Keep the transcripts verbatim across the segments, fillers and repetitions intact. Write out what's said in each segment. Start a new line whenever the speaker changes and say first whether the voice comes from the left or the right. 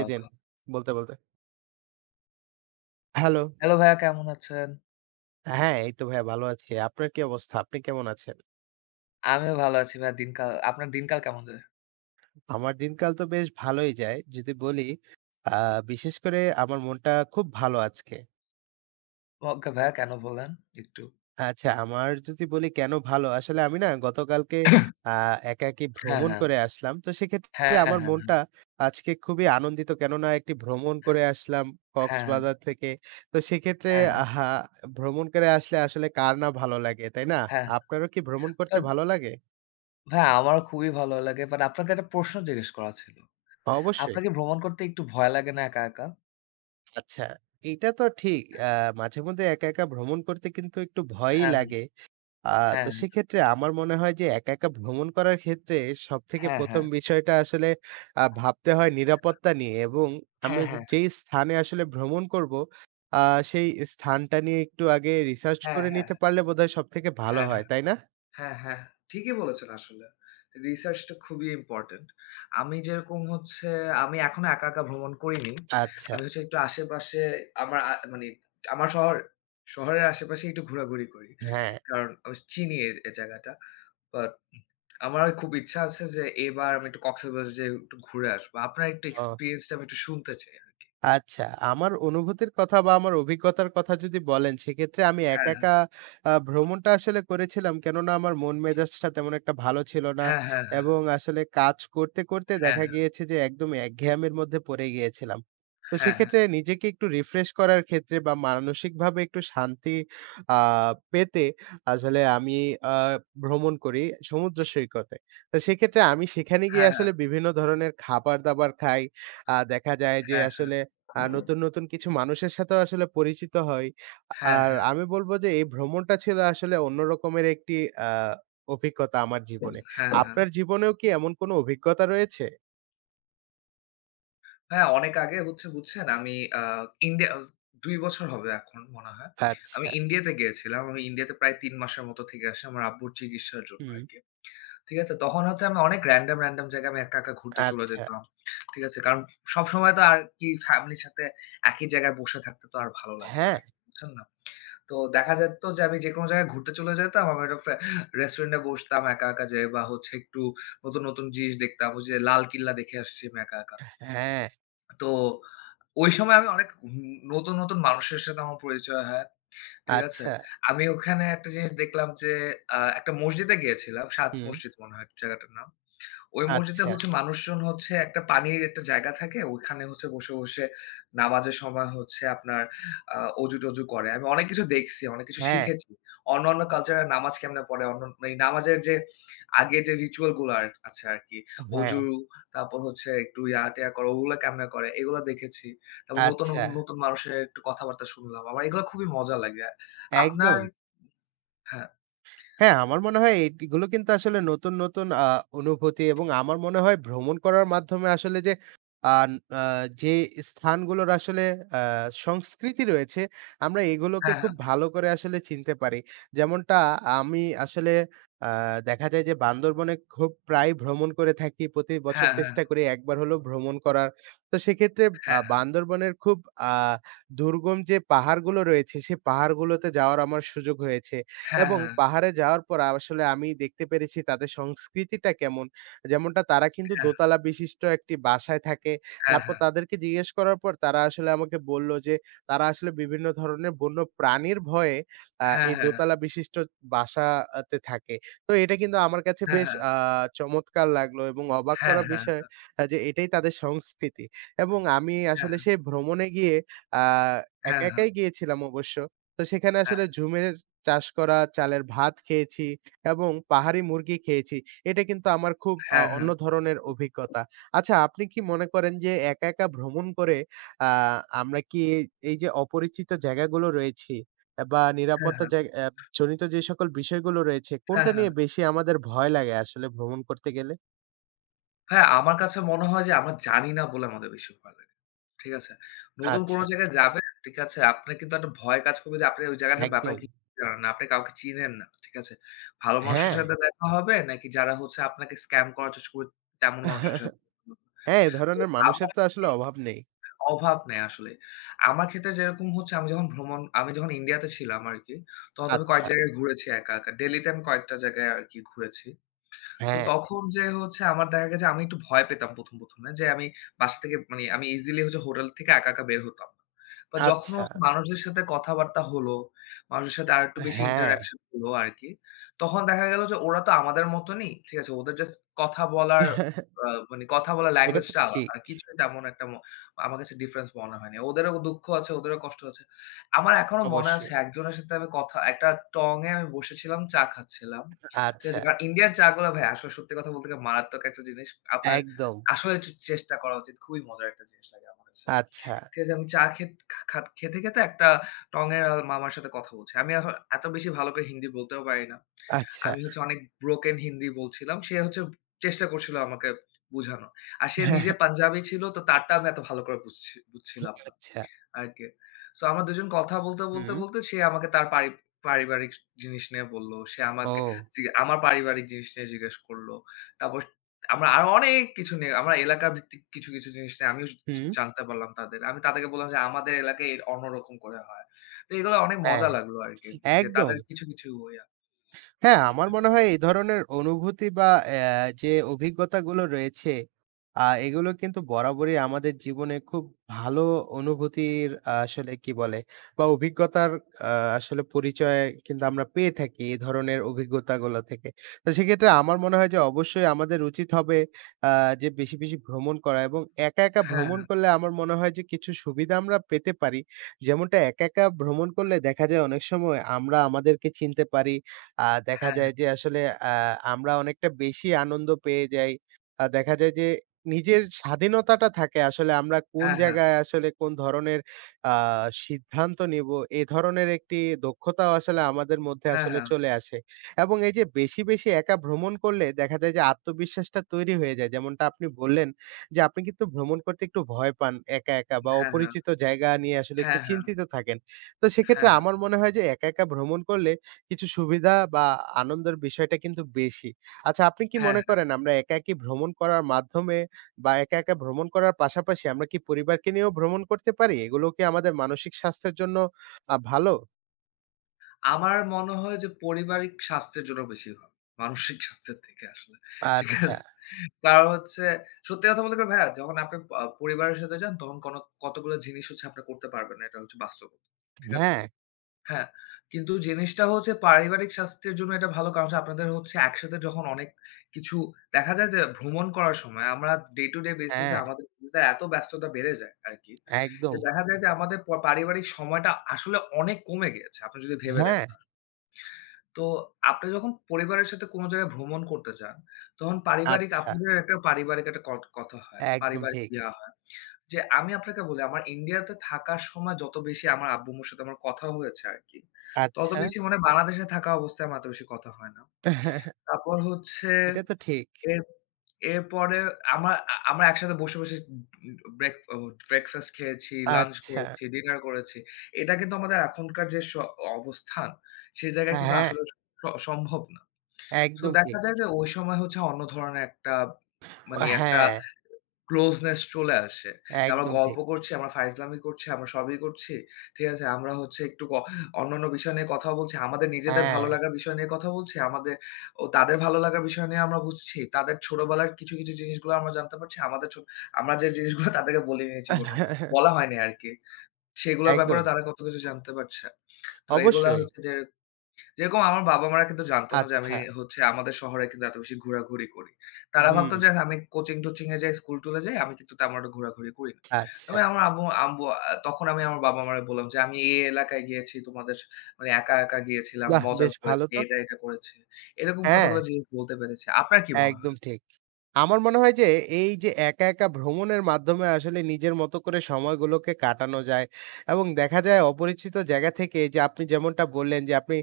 right: এই দিন
left: ওকে।
right: বলতে, বলতে। হ্যালো।
left: হ্যালো ভাইয়া কেমন আছেন?
right: হ্যাঁ, এই তো ভাইয়া ভালো আছি। আপনার কি অবস্থা? আপনি কেমন আছেন?
left: আমিও ভালো আছি ভাইয়া দিনকাল আপনার দিনকাল কেমন যায়?
right: আমার দিনকাল তো বেশ ভালোই যায়। যদি বলি আ বিশেষ করে আমার মনটা খুব ভালো আজকে।
left: ওকে ভাইয়া কেন বললেন একটু?
right: আচ্ছা, আমার যদি বলি কেন ভালো? আসলে আমি না গতকালকে আ একা একি
left: হ্যাঁ,
right: ভ্রমণ
left: হ্যাঁ।
right: করে আসলাম। তো সেক্ষেত্রে
left: হ্যাঁ,
right: আমার
left: হ্যাঁ,
right: মনটা আজকে খুবই আনন্দিত। কেননা একটি ভ্রমণ করে আসলাম
left: হ্যাঁ, হ্যাঁ,
right: কক্সবাজার থেকে। তো সেক্ষেত্রে
left: হ্যাঁ, হ্যাঁ।
right: আহা ভ্রমণ করে আসলে আসলে কার না ভালো লাগে, তাই না?
left: হ্যাঁ,
right: আপনারও কি ভ্রমণ
left: হ্যাঁ।
right: করতে
left: বাট
right: ভালো লাগে?
left: ভাইয়া আমারও খুবই ভালো লাগে। বাট আপনাকে একটা প্রশ্ন জিজ্ঞেস করা ছিল।
right: অবশ্যই।
left: আপনার কি ভ্রমণ করতে একটু ভয় লাগে না একা, একা?
right: আচ্ছা, এটা তো ঠিক। আ মাঝেমধ্যে একা, একা ভ্রমণ করতে কিন্তু একটু ভয়ই
left: হ্যাঁ, হ্যাঁ,
right: লাগে। আ তো
left: হ্যাঁ,
right: সেক্ষেত্রে আমার মনে হয় যে একা, একা ভ্রমণ করার ক্ষেত্রে সবথেকে
left: হ্যাঁ, হ্যাঁ,
right: প্রথম
left: হ্যাঁ,
right: বিষয়টা আসলে আ ভাবতে হয় নিরাপত্তা নিয়ে এবং আমি
left: হ্যাঁ,
right: যে
left: হ্যাঁ,
right: যেই স্থানে আসলে ভ্রমণ করব, আ সেই স্থানটা নিয়ে একটু আগে রিসার্চ
left: হ্যাঁ,
right: করে
left: হ্যাঁ,
right: নিতে পারলে বোধহয় সবথেকে ভালো
left: হ্যাঁ,
right: হয়,
left: হ্যাঁ।
right: তাই না?
left: হ্যাঁ, হ্যাঁ। ঠিকই বলেছেন আসলে। রিসার্চটা খুবই ইম্পোর্টেন্ট। আমি যেরকম হচ্ছে আমি এখনো একা, একা ভ্রমণ করিনি।
right: আচ্ছা,
left: আমি হচ্ছে একটু আশেপাশে আমার আ মানে আমার শহর শহরের আশেপাশে একটু ঘোরাঘুরি করি।
right: হ্যাঁ।
left: কারণ আমি চিনি এ এই জায়গাটা। বাট আমার খুব ইচ্ছা আছে যে এবার আমি একটু কক্সবাজার যেয়ে একটু ঘুরে আসবো। আপনার একটু
right: ও
left: এক্সপেরিয়েন্স টা আমি একটু শুনতে চাই আরকি।
right: আচ্ছা, আমার অনুভূতির কথা বা আমার অভিজ্ঞতার কথা যদি বলেন, সেক্ষেত্রে আমি একা,
left: হ্যাঁ, হ্যাঁ,
right: একা আ ভ্রমণটা আসলে করেছিলাম। কেননা আমার মন মেজাজটা তেমন একটা ভালো ছিল না
left: হ্যাঁ, হ্যাঁ,
right: এবং আসলে কাজ করতে, করতে
left: হ্যাঁ,
right: দেখা
left: হ্যাঁ,
right: গিয়েছে যে একদম একঘেয়ামির মধ্যে পড়ে গিয়েছিলাম। তো
left: হ্যাঁ, হ্যাঁ,
right: সেক্ষেত্রে
left: হ্যাঁ,
right: নিজেকে একটু রিফ্রেশ করার ক্ষেত্রে বা মানসিকভাবে একটু শান্তি আ পেতে আসলে আমি আ ভ্রমণ করি সমুদ্র সৈকতে। তো সেক্ষেত্রে আমি সেখানে গিয়ে
left: হ্যাঁ, হ্যাঁ,
right: আসলে বিভিন্ন ধরনের খাবার-দাবার খাই। আ দেখা যায় যে
left: হ্যাঁ, হ্যাঁ,
right: আসলে আ নতুন, নতুন কিছু মানুষের সাথেও আসলে পরিচিত হই।
left: হ্যাঁ,
right: আর
left: হ্যাঁ।
right: আমি বলব যে এই ভ্রমণটা ছিল আসলে অন্য রকমের একটি আ অভিজ্ঞতা আমার জীবনে।
left: হ্যাঁ
right: আপনার জীবনেও কি এমন কোনো অভিজ্ঞতা রয়েছে?
left: হ্যাঁ, অনেক আগে হচ্ছে বুঝছেন আমি আ ইন্ডিয়া আস দুই বছর হবে এখন মনে হয়। আমি
right: আচ্ছা।
left: ইন্ডিয়াতে গিয়েছিলাম। আমি ইন্ডিয়াতে প্রায় তিন মাসের মতো থেকে আসি আমার আব্বুর চিকিৎসার জন্য
right: হুম,
left: আরকি। ঠিক আছে? তখন হচ্ছে আমি অনেক র‍্যান্ডম, র‍্যান্ডম জায়গায় আমি একা, একা ঘুরতে চলে
right: আচ্ছা।
left: যেতাম। ঠিক আছে? কারণ সবসময় তো আর কি ফ্যামিলির সাথে একই জায়গায় বসে থাকতে তো আর ভালো লাগে না।
right: হ্যাঁ,
left: আর কি, বুঝছেন না? তো দেখা যেত যে আমি যেকোনো জায়গায় ঘুরতে চলে যেতাম। আমি একটা ফে রেস্টুরেন্টে বসতাম একা, একা যেয়ে বা হচ্ছে একটু নতুন, নতুন জিনিস দেখতাম। ওই যে লাল কিল্লা দেখে আসছি আমি একা, একা।
right: হ্যাঁ,
left: তো ওই সময় আমি অনেক উ নতুন, নতুন মানুষের সাথে আমার পরিচয় হয়। ঠিক আছে?
right: আচ্ছা।
left: আমি ওখানে একটা জিনিস দেখলাম যে আ একটা মসজিদে গিয়েছিলাম। 'সাদ
right: হুম,
left: মসজিদ' মনে হয় জায়গাটার নাম। ওই মসজিদে
right: আচ্ছা।
left: হচ্ছে মানুষজন হচ্ছে একটা পানির একটা জায়গা থাকে। ওইখানে হচ্ছে বসে, বসে নামাজের সময় হচ্ছে আপনার আ অজু-টজু করে। আমি অনেক কিছু দেখছি, অনেক কিছু
right: হ্যাঁ,
left: শিখেছি। অন্যান্য কালচারে নামাজ কেমনে পড়ে, অন্য এই নামাজের যে আগে যে রিচুয়াল গুলো আর আছে আরকি।
right: হ্যাঁ,
left: অজু তারপর হচ্ছে একটু ইয়া-টিয়া করা ওগুলো কেমনে করে এগুলো দেখেছি। তারপর নতুন,
right: আচ্ছা।
left: নতুন মানুষের একটু কথাবার্তা শুনলাম। আমার এগুলো খুবই মজা লাগে। আপনার
right: একদম।
left: হ্যাঁ,
right: হ্যাঁ, আমার মনে হয় এগুলো কিন্তু আসলে নতুন, নতুন আ অনুভূতি এবং আমার মনে হয় ভ্রমণ করার মাধ্যমে আসলে যে আন আ যে স্থানগুলোর আসলে আ সংস্কৃতি রয়েছে, আমরা এগুলোকে
left: হ্যাঁ,
right: খুব
left: হ্যাঁ,
right: ভালো করে আসলে চিনতে পারি। যেমনটা আমি আসলে আ দেখা যায় যে বান্দরবনে খুব প্রায় ভ্রমণ করে থাকি। প্রতি বছর
left: হ্যাঁ,
right: চেষ্টা করি একবার হলেও ভ্রমণ করার। তো সেক্ষেত্রে আ
left: হ্যাঁ, হ্যাঁ, হ্যাঁ,
right: বান্দরবনের খুব আ দুর্গম যে পাহাড়গুলো রয়েছে, সে পাহাড়গুলোতে যাওয়ার আমার সুযোগ হয়েছে। এবং
left: হ্যাঁ,
right: পাহাড়ে যাওয়ার পর আসলে আমি দেখতে পেরেছি তাদের সংস্কৃতিটা কেমন। যেমনটা তারা কিন্তু
left: হ্যাঁ,
right: দোতলা বিশিষ্ট একটি বাসায় থাকে।
left: হ্যাঁ,
right: তারপর
left: হ্যাঁ, হ্যাঁ,
right: তাদেরকে জিজ্ঞেস করার পর তারা আসলে আমাকে বলল যে, তারা আসলে বিভিন্ন ধরনের বন্য প্রাণীর ভয়ে আ
left: হ্যাঁ,
right: এই
left: হ্যাঁ,
right: দোতলা বিশিষ্ট বাসা আতে থাকে। তো এটা কিন্তু আমার কাছে
left: হ্যাঁ,
right: বেশ
left: হ্যাঁ।
right: আ চমৎকার লাগলো এবং অবাক
left: হ্যাঁ,
right: করা
left: হ্যাঁ,
right: বিষয় আ যে এটাই তাদের সংস্কৃতি। এবং আমি
left: হ্যাঁ,
right: আসলে সেই ভ্রমণে গিয়ে আ একা,
left: হ্যাঁ, হ্যাঁ,
right: একাই গিয়েছিলাম অবশ্য। তো সেখানে
left: হ্যাঁ,
right: আসলে ঝুমের চাষ করা চালের ভাত খেয়েছি এবং পাহাড়ি মুরগি খেয়েছি। এটা কিন্তু আমার খুব আ
left: হ্যাঁ, হ্যাঁ,
right: অন্য
left: হ্যাঁ,
right: ধরনের অভিজ্ঞতা। আচ্ছা আপনি কি মনে করেন যে একা, একা ভ্রমণ করে আ আমরা কি এই যে অপরিচিত জায়গাগুলো রয়েছি বা
left: হ্যাঁ,
right: নিরাপত্তা
left: হ্যাঁ।
right: জায় অ্যা জনিত যে সকল বিষয়গুলো রয়েছে,
left: হ্যাঁ,
right: কোনটা নিয়ে বেশি আমাদের ভয় লাগে আসলে ভ্রমণ করতে গেলে?
left: হ্যাঁ, আমার কাছে মনে হয় যে আমরা জানি না বলে আমাদের বেশি ভয় লাগে। ঠিক আছে? নতুন কোন
right: আচ্ছা,
left: জায়গায় যাবেন, ঠিক আছে? আপনার কিন্তু একটা ভয় কাজ করবে যে আপনি ওই জায়গাটার ব্যাপারে
right: একদম।
left: কিছু জানেন না। আপনি কাউকে চিনেন না। ঠিক আছে? ভালো মানুষের
right: হ্যাঁ।
left: সাথে দেখা হবে নাকি যারা হচ্ছে আপনাকে স্ক্যাম করার চেষ্টা করবে তেমন মানুষের সাথে দেখা হবে।
right: হ্যাঁ, এ
left: তো
right: ধরনের মানুষের
left: আমার
right: তো আসলে
left: ক্ষেত্রে
right: অভাব নেই।
left: অভাব নেই আসলে। আমার ক্ষেত্রে যেরকম হচ্ছে আমি যখন ভ্রমণ আমি যখন ইন্ডিয়াতে ছিলাম আরকি, তখন তো আমি কয়েক
right: আচ্ছা,
left: জায়গায় ঘুরেছি একা, একা। দিল্লিতে আমি কয়েকটা জায়গায় আরকি ঘুরেছি। তো
right: হ্যাঁ,
left: তখন যে হচ্ছে আমার দেখা গেছে আমি একটু ভয় পেতাম প্রথম, প্রথম এ যে আমি বাসা থেকে মানে আমি ইজিলি হচ্ছে হোটেল থেকে একা, একা বের হতাম না। বা যখন
right: আচ্ছা,
left: হচ্ছে মানুষদের সাথে কথাবার্তা হলো, মানুষের সাথে আরেকটু বেশি
right: হ্যাঁ।
left: ইন্টারেকশন হলো আরকি। তখন দেখা গেল যে ওরা তো আমাদের মতনই। ঠিক আছে? ওদের জাস্ট কথা বলার আ মানে কথা বলার
right: এটা
left: ল্যাঙ্গুয়েজ
right: তো
left: টা আলাদা।
right: ঠিক।
left: আর কিছুই তেমন একটা ম আমার কাছে ডিফারেন্স মনে হয়নি। ওদেরও দুঃখ আছে, ওদেরও কষ্ট আছে। আমার এখনো মনে আছে
right: অবশ্যই।
left: একজনের সাথে আমি কথা একটা টং এ আমি বসেছিলাম, চা খাচ্ছিলাম। ঠিক
right: আচ্ছা,
left: আছে? কারণ ইন্ডিয়ান চা গুলা ভাই আসলে সত্যি কথা বলতে গেলে মারাত্মক একটা জিনিস। আপনার
right: একদম।
left: আসলে চে চেষ্টা করা উচিত। খুবই মজার একটা জিনিস লাগে আমার কাছে।
right: আচ্ছা,
left: ঠিক আছে? আমি চা খেত খা খা খেতে, খেতে একটা টং এর আ মামার সাথে কথা বলছি। আমি এখন এত বেশি ভালো করে হিন্দি বলতেও পারি না।
right: আচ্ছা,
left: আমি হচ্ছে অনেক ব্রোকেন হিন্দি বলছিলাম। সে হচ্ছে চেষ্টা করছিল আমাকে বুঝানোর। আর সে নিজে পাঞ্জাবি ছিল তো তারটা আমি এত ভালো করে বুঝছি বুঝছিলাম না।
right: আচ্ছা।
left: আরকি। সো আমরা দুই জন কথা বলতে, বলতে,
right: হুম।
left: বলতে সে আমাকে তার পারি পারিবারিক জিনিস নিয়ে বলল। সে আমাকে
right: ও!
left: জি আমার পারিবারিক জিনিস নিয়ে জিজ্ঞেস করলো। তারপর আমরা আরো অনেক কিছু নিয়ে আমরা এলাকা ভিত্তিক কিছু, কিছু, জিনিস নিয়ে আমিও জ
right: হুম।
left: জানতে পারলাম তাদের। আমি তাদেরকে বললাম যে আমাদের এলাকায় এর অন্যরকম করে হয়। তো এগুলো অনেক
right: হ্যাঁ,
left: মজা লাগলো আরকি। যে
right: একদম।
left: তাদের কিছু, কিছু, ইয়া
right: হ্যাঁ, আমার মনে হয় এই ধরনের অনুভূতি বা অ্যা যে অভিজ্ঞতাগুলো রয়েছে, আ এগুলো কিন্তু বরাবরই আমাদের জীবনে খুব ভালো অনুভূতির আ আসলে কি বলে? বা অভিজ্ঞতার আ আসলে পরিচয় কিন্তু আমরা পেয়ে থাকি এই ধরনের অভিজ্ঞতাগুলো থেকে। তো সেক্ষেত্রে আমার মনে হয় যে অবশ্যই আমাদের উচিত হবে আ যে বেশি, বেশি ভ্রমণ করা এবং একা, একা
left: হ্যাঁ,
right: ভ্রমণ করলে আমার মনে হয় যে কিছু সুবিধা আমরা পেতে পারি। যেমনটা একা, একা ভ্রমণ করলে দেখা যায় অনেক সময় আমরা আমাদেরকে চিনতে পারি। আ দেখা
left: হ্যাঁ,
right: যায় যে আসলে আ আমরা অনেকটা বেশি আনন্দ পেয়ে যাই। আ দেখা যায় যে নিজের স্বাধীনতাটা থাকে আসলে আমরা কোন
left: হ্যাঁ, হ্যাঁ,
right: জায়গায় আসলে কোন ধরনের আ সিদ্ধান্ত নিবো, এ ধরনের একটি দক্ষতাও আসলে আমাদের মধ্যে
left: হ্যাঁ,
right: আসলে
left: হ্যাঁ,
right: চলে আসে। এবং এই যে বেশি, বেশি একা ভ্রমণ করলে দেখা যায় যে আত্মবিশ্বাসটা তৈরি হয়ে যায়। যেমনটা আপনি বললেন যে আপনি কিন্তু ভ্রমণ করতে একটু ভয় পান একা, একা বা
left: হ্যাঁ, হ্যাঁ,
right: অপরিচিত জায়গা নিয়ে আসলে একটু
left: হ্যাঁ, হ্যাঁ, হ্যাঁ,
right: চিন্তিত থাকেন। তো সেক্ষেত্রে
left: হ্যাঁ, হ্যাঁ,
right: আমার মনে হয় যে একা, একা ভ্রমণ করলে কিছু সুবিধা বা আনন্দের বিষয়টা কিন্তু বেশি। আচ্ছা আপনি কি
left: হ্যাঁ।
right: মনে করেন আমরা একা, একি ভ্রমণ করার মাধ্যমে বা একা, একা ভ্রমণ করার পাশাপাশি আমরা কি পরিবারকে নিয়েও ভ্রমণ করতে পারি? এগুলো কি আমাদের মানসিক স্বাস্থ্যের জন্য আ ভালো?
left: আমার মনে হয় যে পারিবারিক স্বাস্থ্যের জন্য বেশি ভালো। মানসিক স্বাস্থ্যের থেকে আসলে। ঠিক
right: আচ্ছা।
left: আছে? কারণ হচ্ছে সত্যি কথা বলতে গেলে ভাইয়া যখন আপনি আ পরিবারের সাথে যান তখন কোন কতগুলো জিনিস হচ্ছে আপনি করতে পারবেন না। এটা হচ্ছে বাস্তবতা। ঠিক আছে?
right: হ্যাঁ,
left: হ্যাঁ। কিন্তু জিনিসটা হচ্ছে পারিবারিক স্বাস্থ্যের জন্য এটা ভালো কারণ হচ্ছে আপনাদের হচ্ছে একসাথে যখন অনেক কিছু দেখা যায় যে ভ্রমণ করার সময় আমরা ডে টু ডে বেসিস এ
right: হ্যাঁ,
left: আমাদের এত ব্যস্ততা বেড়ে যায় আরকি। যে
right: একদম।
left: দেখা যায় যে আমাদের প পারিবারিক সময়টা আসলে অনেক কমে গিয়েছে। আপনি যদি ভেবে
right: হ্যাঁ,
left: দেখেন। তো আপনি যখন পরিবারের সাথে কোন জায়গায় ভ্রমণ করতে যান, তখন পারিবারিক
right: আচ্ছা।
left: আপনাদের একটা পারিবারিক একটা কট কথা হয়।
right: একদম
left: পারিবারিক
right: ঠিক।
left: ইয়া হয়। যে আমি আপনাকে বলি আমার ইন্ডিয়াতে থাকার সময় যত বেশি আমার আব্বু-আম্মুর সাথে আমার কথা হয়েছে আরকি, তত
right: আচ্ছা।
left: বেশি মানে বাংলাদেশে থাকা অবস্থায় আমার এত বেশি কথা হয় না। তারপর হচ্ছে
right: এটা তো ঠিক।
left: এর এরপরে আমা আ আমরা একসাথে বসে, বসে ব্রেক ও ব্রেকফাস্ট খেয়েছি, লাঞ্চ
right: আচ্ছা।
left: করেছি, ডিনার করেছি। এটা কিন্তু আমাদের এখনকার যে স অবস্থান, সেই জায়গায় কিন্তু
right: হ্যাঁ,
left: আসলে স সম্ভব না। সো
right: একদম
left: দেখা
right: ঠিক।
left: যায় যে ওই সময় হচ্ছে অন্য ধরনের একটা মানে একটা
right: হ্যাঁ,
left: ক্লোজনেস চলে আসে। যে আমরা
right: একদম
left: গল্প
right: ঠিক।
left: করছি, আমরা ফাইজলামি করছি, আমরা সবই করছি। ঠিক আছে? আমরা হচ্ছে একটু ক অন্যান্য বিষয় নিয়ে কথা বলছি। আমাদের নিজেদের
right: হ্যাঁ।
left: ভালো লাগার বিষয় নিয়ে কথা বলছি। আমাদের ও তাদের ভালো লাগার বিষয় নিয়ে আমরা বুঝছি। তাদের ছোটবেলার কিছু, কিছু জিনিসগুলো আমরা জানতে পারছি। আমাদের ছো আমরা যে জিনিসগুলো তাদেরকে বলিনি জীবনেও। বলা হয়নি আরকি। সেগুলোর
right: একদম।
left: ব্যাপারেও তারা কত কিছু জানতে পারছে। তো এগুলা
right: অবশ্যই।
left: হচ্ছে যে যেরকম আমার বাবা-মারা কিন্তু জানতো না যে আমি
right: আচ্ছা।
left: হচ্ছে আমাদের শহরে কিন্তু এত বেশি ঘোরাঘুরি করি। তারা
right: হুম,
left: ভাবতো যে আমি কোচিং-টোচিং এ যাই, স্কুল-টুলে যাই, আমি কিন্তু তেমন একটা ঘোরাঘুরি করি না।
right: আচ্ছা।
left: তবে আমার আম্মু আম্মু আ তখন আমি আমার বাবা-মারে বললাম যে, "আমি এই এলাকায় গিয়েছি, তোমাদের মানে একা, একা গিয়েছিলাম,
right: বাহ!
left: মজা
right: বেশ ভালো
left: হয়েছে,
right: তো।
left: এটা, এটা করেছি।" এরকম
right: হ্যাঁ,
left: কতগুলো জিনিস বলতে পেরেছি। আপনার কি মনে
right: একদম
left: হয়?
right: ঠিক। আমার মনে হয় যে এই যে একা, একা ভ্রমণের মাধ্যমে আসলে নিজের মতো করে সময়গুলোকে কাটানো যায় এবং দেখা যায় অপরিচিত জায়গা থেকে যে আপনি যেমনটা বললেন যে আপনি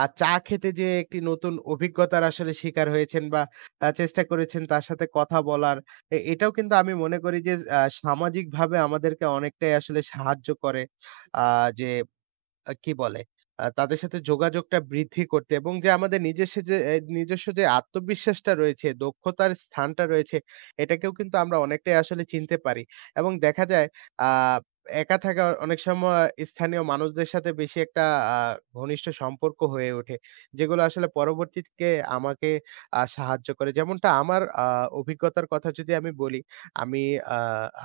right: আ চা খেতে যেয়ে একটি নতুন অভিজ্ঞতার আসলে শিকার হয়েছেন বা আ চেষ্টা করেছেন তার সাথে কথা বলার। এ এটাও কিন্তু আমি মনে করি যে আ সামাজিকভাবে আমাদেরকে অনেকটাই আসলে সাহায্য করে। আ যে আ কি বলে? আ তাদের সাথে যোগাযোগটা বৃদ্ধি করতে এবং যে আমাদের নিজস্ব যে এ নিজস্ব যে আত্মবিশ্বাসটা রয়েছে, দক্ষতার স্থানটা রয়েছে, এটাকেও কিন্তু আমরা অনেকটাই আসলে চিনতে পারি। এবং দেখা যায় আ একা থাকা অনেক সময় স্থানীয় মানুষদের সাথে বেশি একটা আ ঘনিষ্ঠ সম্পর্ক হয়ে ওঠে। যেগুলো আসলে পরবর্তীতে আমাকে আ সাহায্য করে। যেমনটা আমার আ অভিজ্ঞতার কথা যদি আমি বলি, আমি আ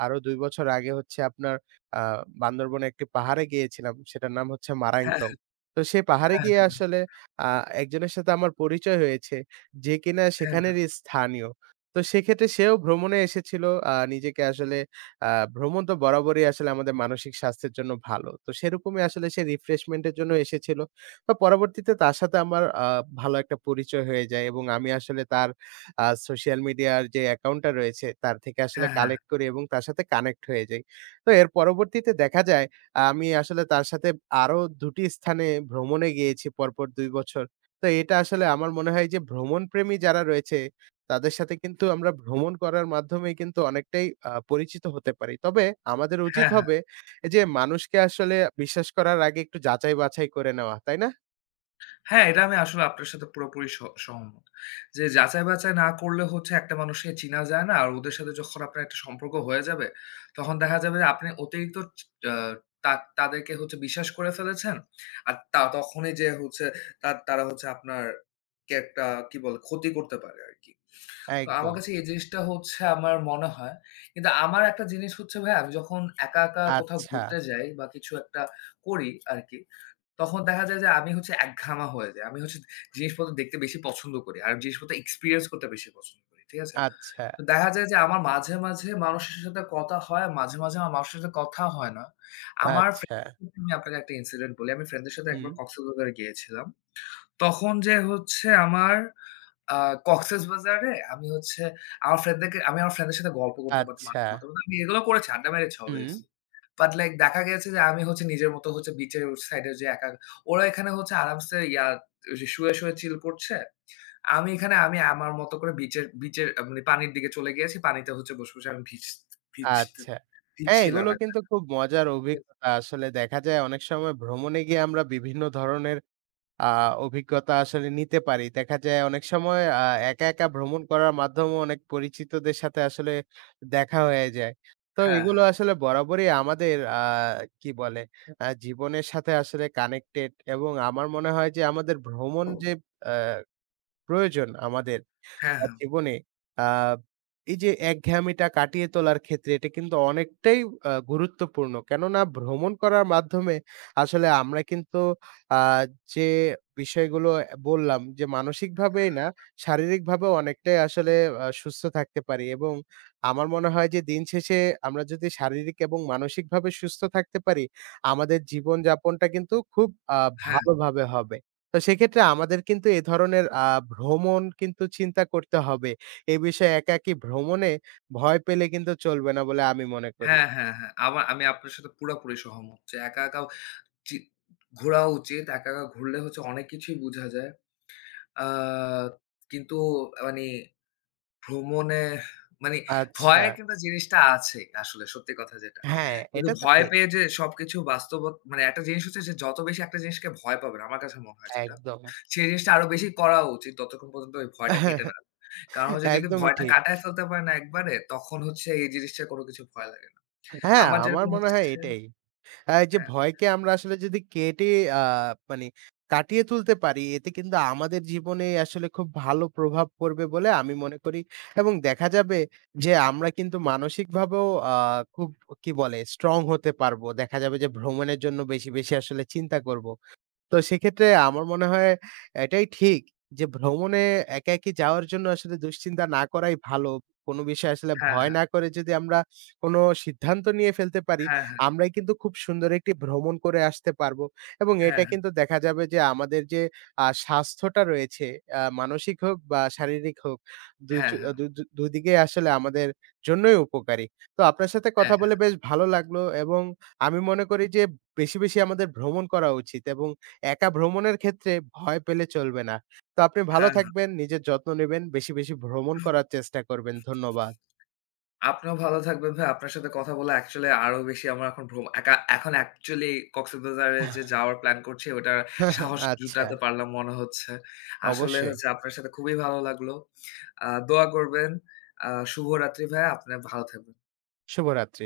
right: আরো দুই বছর আগে হচ্ছে আপনার আ বান্দরবনে একটি পাহাড়ে গিয়েছিলাম। সেটার নাম হচ্ছে
left: হ্যাঁ,
right: মারাংতং। তো সেই পাহাড়ে
left: হ্যাঁ,
right: গিয়ে আসলে আ একজনের সাথে আমার পরিচয় হয়েছে, যে কিনা
left: হ্যাঁ,
right: সেখানেরই স্থানীয়। তো সেক্ষেত্রে সেও ভ্রমণে এসেছিল। আ নিজেকে আসলে আ ভ্রমণ তো বরাবরই আসলে আমাদের মানসিক স্বাস্থ্যের জন্য ভালো। তো সেরকমই আসলে সে রিফ্রেশমেন্ট এর জন্য এসেছিল। তো পরবর্তীতে তার সাথে আমার আ ভালো একটা পরিচয় হয়ে যায় এবং আমি আসলে তার আ সোশ্যাল মিডিয়ার যে অ্যাকাউন্টটা রয়েছে, তার থেকে আসলে
left: হ্যাঁ, হ্যাঁ,
right: কালেক্ট করি এবং তার সাথে কানেক্ট হয়ে যাই। তো এর পরবর্তীতে দেখা যায় আমি আসলে তার সাথে আরো দুটি স্থানে ভ্রমণে গিয়েছি পরপর দুই বছর। তো এটা আসলে আমার মনে হয় যে ভ্রমণপ্রেমী যারা রয়েছে তাদের সাথে কিন্তু আমরা ভ্রমণ করার মাধ্যমে কিন্তু অনেকটাই আ পরিচিত হতে পারি। তবে আমাদের উচিত
left: হ্যাঁ।
right: হবে যে মানুষকে আসলে বিশ্বাস করার আগে একটু যাচাই-বাছাই করে নেওয়া, তাই না?
left: হ্যাঁ, এটা আমি আসলে আপনার সাথে পুরোপুরি স সহমত। যে যাচাই-বাচাই না করলে হচ্ছে একটা মানুষকে চিনা যায় না। আর ওদের সাথে যখন আপনার একটা সম্পর্ক হয়ে যাবে, তখন দেখা যাবে যে আপনি অতিরিক্ত চ আ তা তাদেরকে হচ্ছে বিশ্বাস করে ফেলেছেন। আর তা তখনই যে হচ্ছে তা তারা হচ্ছে আপনার কে একটা কি বলে ক্ষতি করতে পারে আরকি। তো আমার
right: একদম।
left: কাছে এই জিনিসটা হচ্ছে আমার মনে হয়। কিন্তু আমার একটা জিনিস হচ্ছে ভাই আমি যখন একা, একা কোথাও
right: আচ্ছা,
left: ঘুরতে যাই বা কিছু একটা করি আরকি তখন দেখা যায় যে আমি হচ্ছে একঘামা হয়ে যাই। আমি হচ্ছে জিনিসপত্র দেখতে বেশি পছন্দ করি। আর জিনিসপত্র এক্সপেরিয়েন্স করতে বেশি পছন্দ করি। ঠিক আছে?
right: আচ্ছা,
left: তো দেখা যায় যে আমার মাঝে, মাঝে মানুষের সাথে কথা হয়, মাঝে, মাঝে আমার মানুষের সাথে কথা হয় না। আমার ফ্রেন্ড
right: আচ্ছা,
left: আমি আপনাকে একটা ইনসিডেন্ট বলি। আমি ফ্রেন্ডদের সাথে
right: হুম,
left: একবার কক্সবাজারে গিয়েছিলাম। তখন যে হচ্ছে আমার আ কক্সেসবাজারে আমি হচ্ছে আমার ফ্রেন্ডদেরকে আমি আমার ফ্রেন্ডদের সাথে গল্প করতে পারতাম,
right: আচ্ছা,
left: আড্ডা মারতাম। আমি এগুলো করেছি, আড্ডা মেরেছি
right: হুম।
left: obviously। বাট লাইক দেখা গেছে যে আমি হচ্ছে নিজের মতো হচ্ছে বিচের সাইডে যেয়ে একা ওরা এখানে হচ্ছে আরামসে ইয়া সে শুয়ে, শুয়ে চিল করছে। আমি এখানে আমি আমার মতো করে বিচের বিচের আ মানে পানির দিকে চলে গিয়েছি। পানিতে হচ্ছে বসে, বসে আমি ভিজ ভিজতে
right: আচ্ছা। হ্যাঁ,
left: ভিজছিলাম
right: এগুলো
left: আরকি।
right: কিন্তু খুব মজার অভিজ্ঞতা। আসলে দেখা যায় অনেক সময় ভ্রমণে গিয়ে আমরা বিভিন্ন ধরনের আ অভিজ্ঞতা আসলে নিতে পারি। দেখা যায় অনেক সময় আ একা, একা ভ্রমণ করার মাধ্যমেও অনেক পরিচিতদের সাথে আসলে দেখা হয়ে যায়। তো
left: হ্যাঁ,
right: এগুলো
left: হ্যাঁ।
right: আসলে বরাবরই আমাদের আ কি বলে আ জীবনের সাথে আসলে কানেক্টেড এবং আমার মনে হয় যে আমাদের ভ্রমণ যে আ প্রয়োজন আমাদের
left: হ্যাঁ,
right: আ
left: হ্যাঁ।
right: জীবনে আ এই যে একঘেয়েমিটা কাটিয়ে তোলার ক্ষেত্রে এটা কিন্তু অনেকটাই আ গুরুত্বপূর্ণ। কেননা ভ্রমণ করার মাধ্যমে আসলে আমরা কিন্তু আ যে বিষয়গুলো অ্যা বললাম যে মানসিকভাবেই না, শারীরিকভাবেও অনেকটাই আসলে আ সুস্থ থাকতে পারি এবং আমার মনে হয় যে দিন শেষে আমরা যদি শারীরিক এবং মানসিকভাবে সুস্থ থাকতে পারি, আমাদের জীবনযাপনটা কিন্তু খুব আ
left: হ্যাঁ,
right: ভালোভাবে হবে। তো সেক্ষেত্রে আমাদের কিন্তু এ ধরনের আ ভ্রমণ কিন্তু চিন্তা করতে হবে। এ বিষয়ে একাকী ভ্রমণে ভয় পেলে কিন্তু চলবে না বলে আমি মনে করি।
left: হ্যাঁ, হ্যাঁ, হ্যাঁ। আমার আমি আপনার সাথে পুরাপুরি সহমত যে একা, একা জি, ঘোরা উচিত। একা, একা ঘুরলে হচ্ছে অনেক কিছুই বুঝা যায়। আ কিন্তু মানে ভ্রমণে মানে
right: আচ্ছা।
left: ভয়ের কিন্তু জিনিসটা আছে আসলে সত্যি কথা যেটা।
right: হ্যাঁ,
left: কিন্তু
right: এটা তো
left: ভয়
right: ঠিক।
left: পেয়ে যে সবকিছু বাস্তব মানে একটা জিনিস হচ্ছে যে যত বেশি একটা জিনিসকে ভয় পাবেন আমার কাছে মনে হয় যেটা।
right: একদম।
left: সেই জিনিসটা আরো বেশি করা উচিত ততক্ষণ পর্যন্ত ওই ভয়টা কেটে না যায়। কারণ হচ্ছে যদি
right: একদমই
left: ভয়টা
right: ঠিক।
left: কাটায় ফেলতে পারেন একবারে তখন হচ্ছে এই জিনিসটার কোনো কিছু ভয় লাগে না।
right: হ্যাঁ,
left: আমার
right: আমার
left: যেরকম
right: মনে হয়
left: হচ্ছে।
right: এটাই। আ এই যে
left: হ্যাঁ,
right: ভয়কে আমরা আসলে যদি কেটে আ মানে কাটিয়ে তুলতে পারি, এতে কিন্তু আমাদের জীবনে আসলে খুব ভালো প্রভাব পড়বে বলে আমি মনে করি। এবং দেখা যাবে যে আমরা কিন্তু মানসিকভাবেও আ খুব কি বলে স্ট্রং হতে পারবো। দেখা যাবে যে ভ্রমণের জন্য বেশি, বেশি আসলে চিন্তা করব। তো সেক্ষেত্রে আমার মনে হয় এটাই ঠিক যে ভ্রমণে একা, একি যাওয়ার জন্য আসলে দুশ্চিন্তা না করাই ভালো। কোনো বিষয়ে আসলে
left: হ্যাঁ,
right: ভয়
left: হ্যাঁ,
right: না করে যদি আমরা কোনো সিদ্ধান্ত নিয়ে ফেলতে পারি,
left: হ্যাঁ, হ্যাঁ,
right: আমরাই কিন্তু খুব সুন্দর একটি ভ্রমণ করে আসতে পারবো এবং
left: হ্যাঁ,
right: এটা
left: হ্যাঁ, হ্যাঁ,
right: কিন্তু দেখা যাবে যে আমাদের যে আ স্বাস্থ্যটা রয়েছে আ মানসিক হোক বা শারীরিক হোক, দুজ
left: হ্যাঁ,
right: আ
left: হ্যাঁ।
right: দু দু দুদিকেই আসলে আমাদের জন্যই উপকারী। তো আপনার সাথে কথা বলে বেশ ভালো লাগলো এবং আমি মনে করি যে বেশি, বেশি আমাদের ভ্রমণ করা উচিত এবং একা ভ্রমণের ক্ষেত্রে ভয় পেলে চলবে না। তো আপনি ভালো
left: হ্যাঁ, হ্যাঁ।
right: থাকবেন, নিজের যত্ন নিবেন, বেশি, বেশি ভ্রমণ করার চেষ্টা করবেন। ধন্যবাদ।
left: আপনিও ভালো থাকবেন ভাই। আপনার সাথে কথা বলে অ্যাকচুয়ালি আরো বেশি আমার এখন ভ্রম একা এখন অ্যাকচুয়ালি কক্সবাজারে যে যাওয়ার প্ল্যান করছি ওটার সাহস
right: আচ্ছা,
left: জুটাতে পারলাম মনে হচ্ছে। আসলে
right: অবশ্যই।
left: হচ্ছে আপনার সাথে খুবই ভালো লাগলো। আ দোয়া করবেন। আ শুভরাত্রি ভাইয়া। আপনি ভালো থাকবেন।
right: শুভরাত্রি।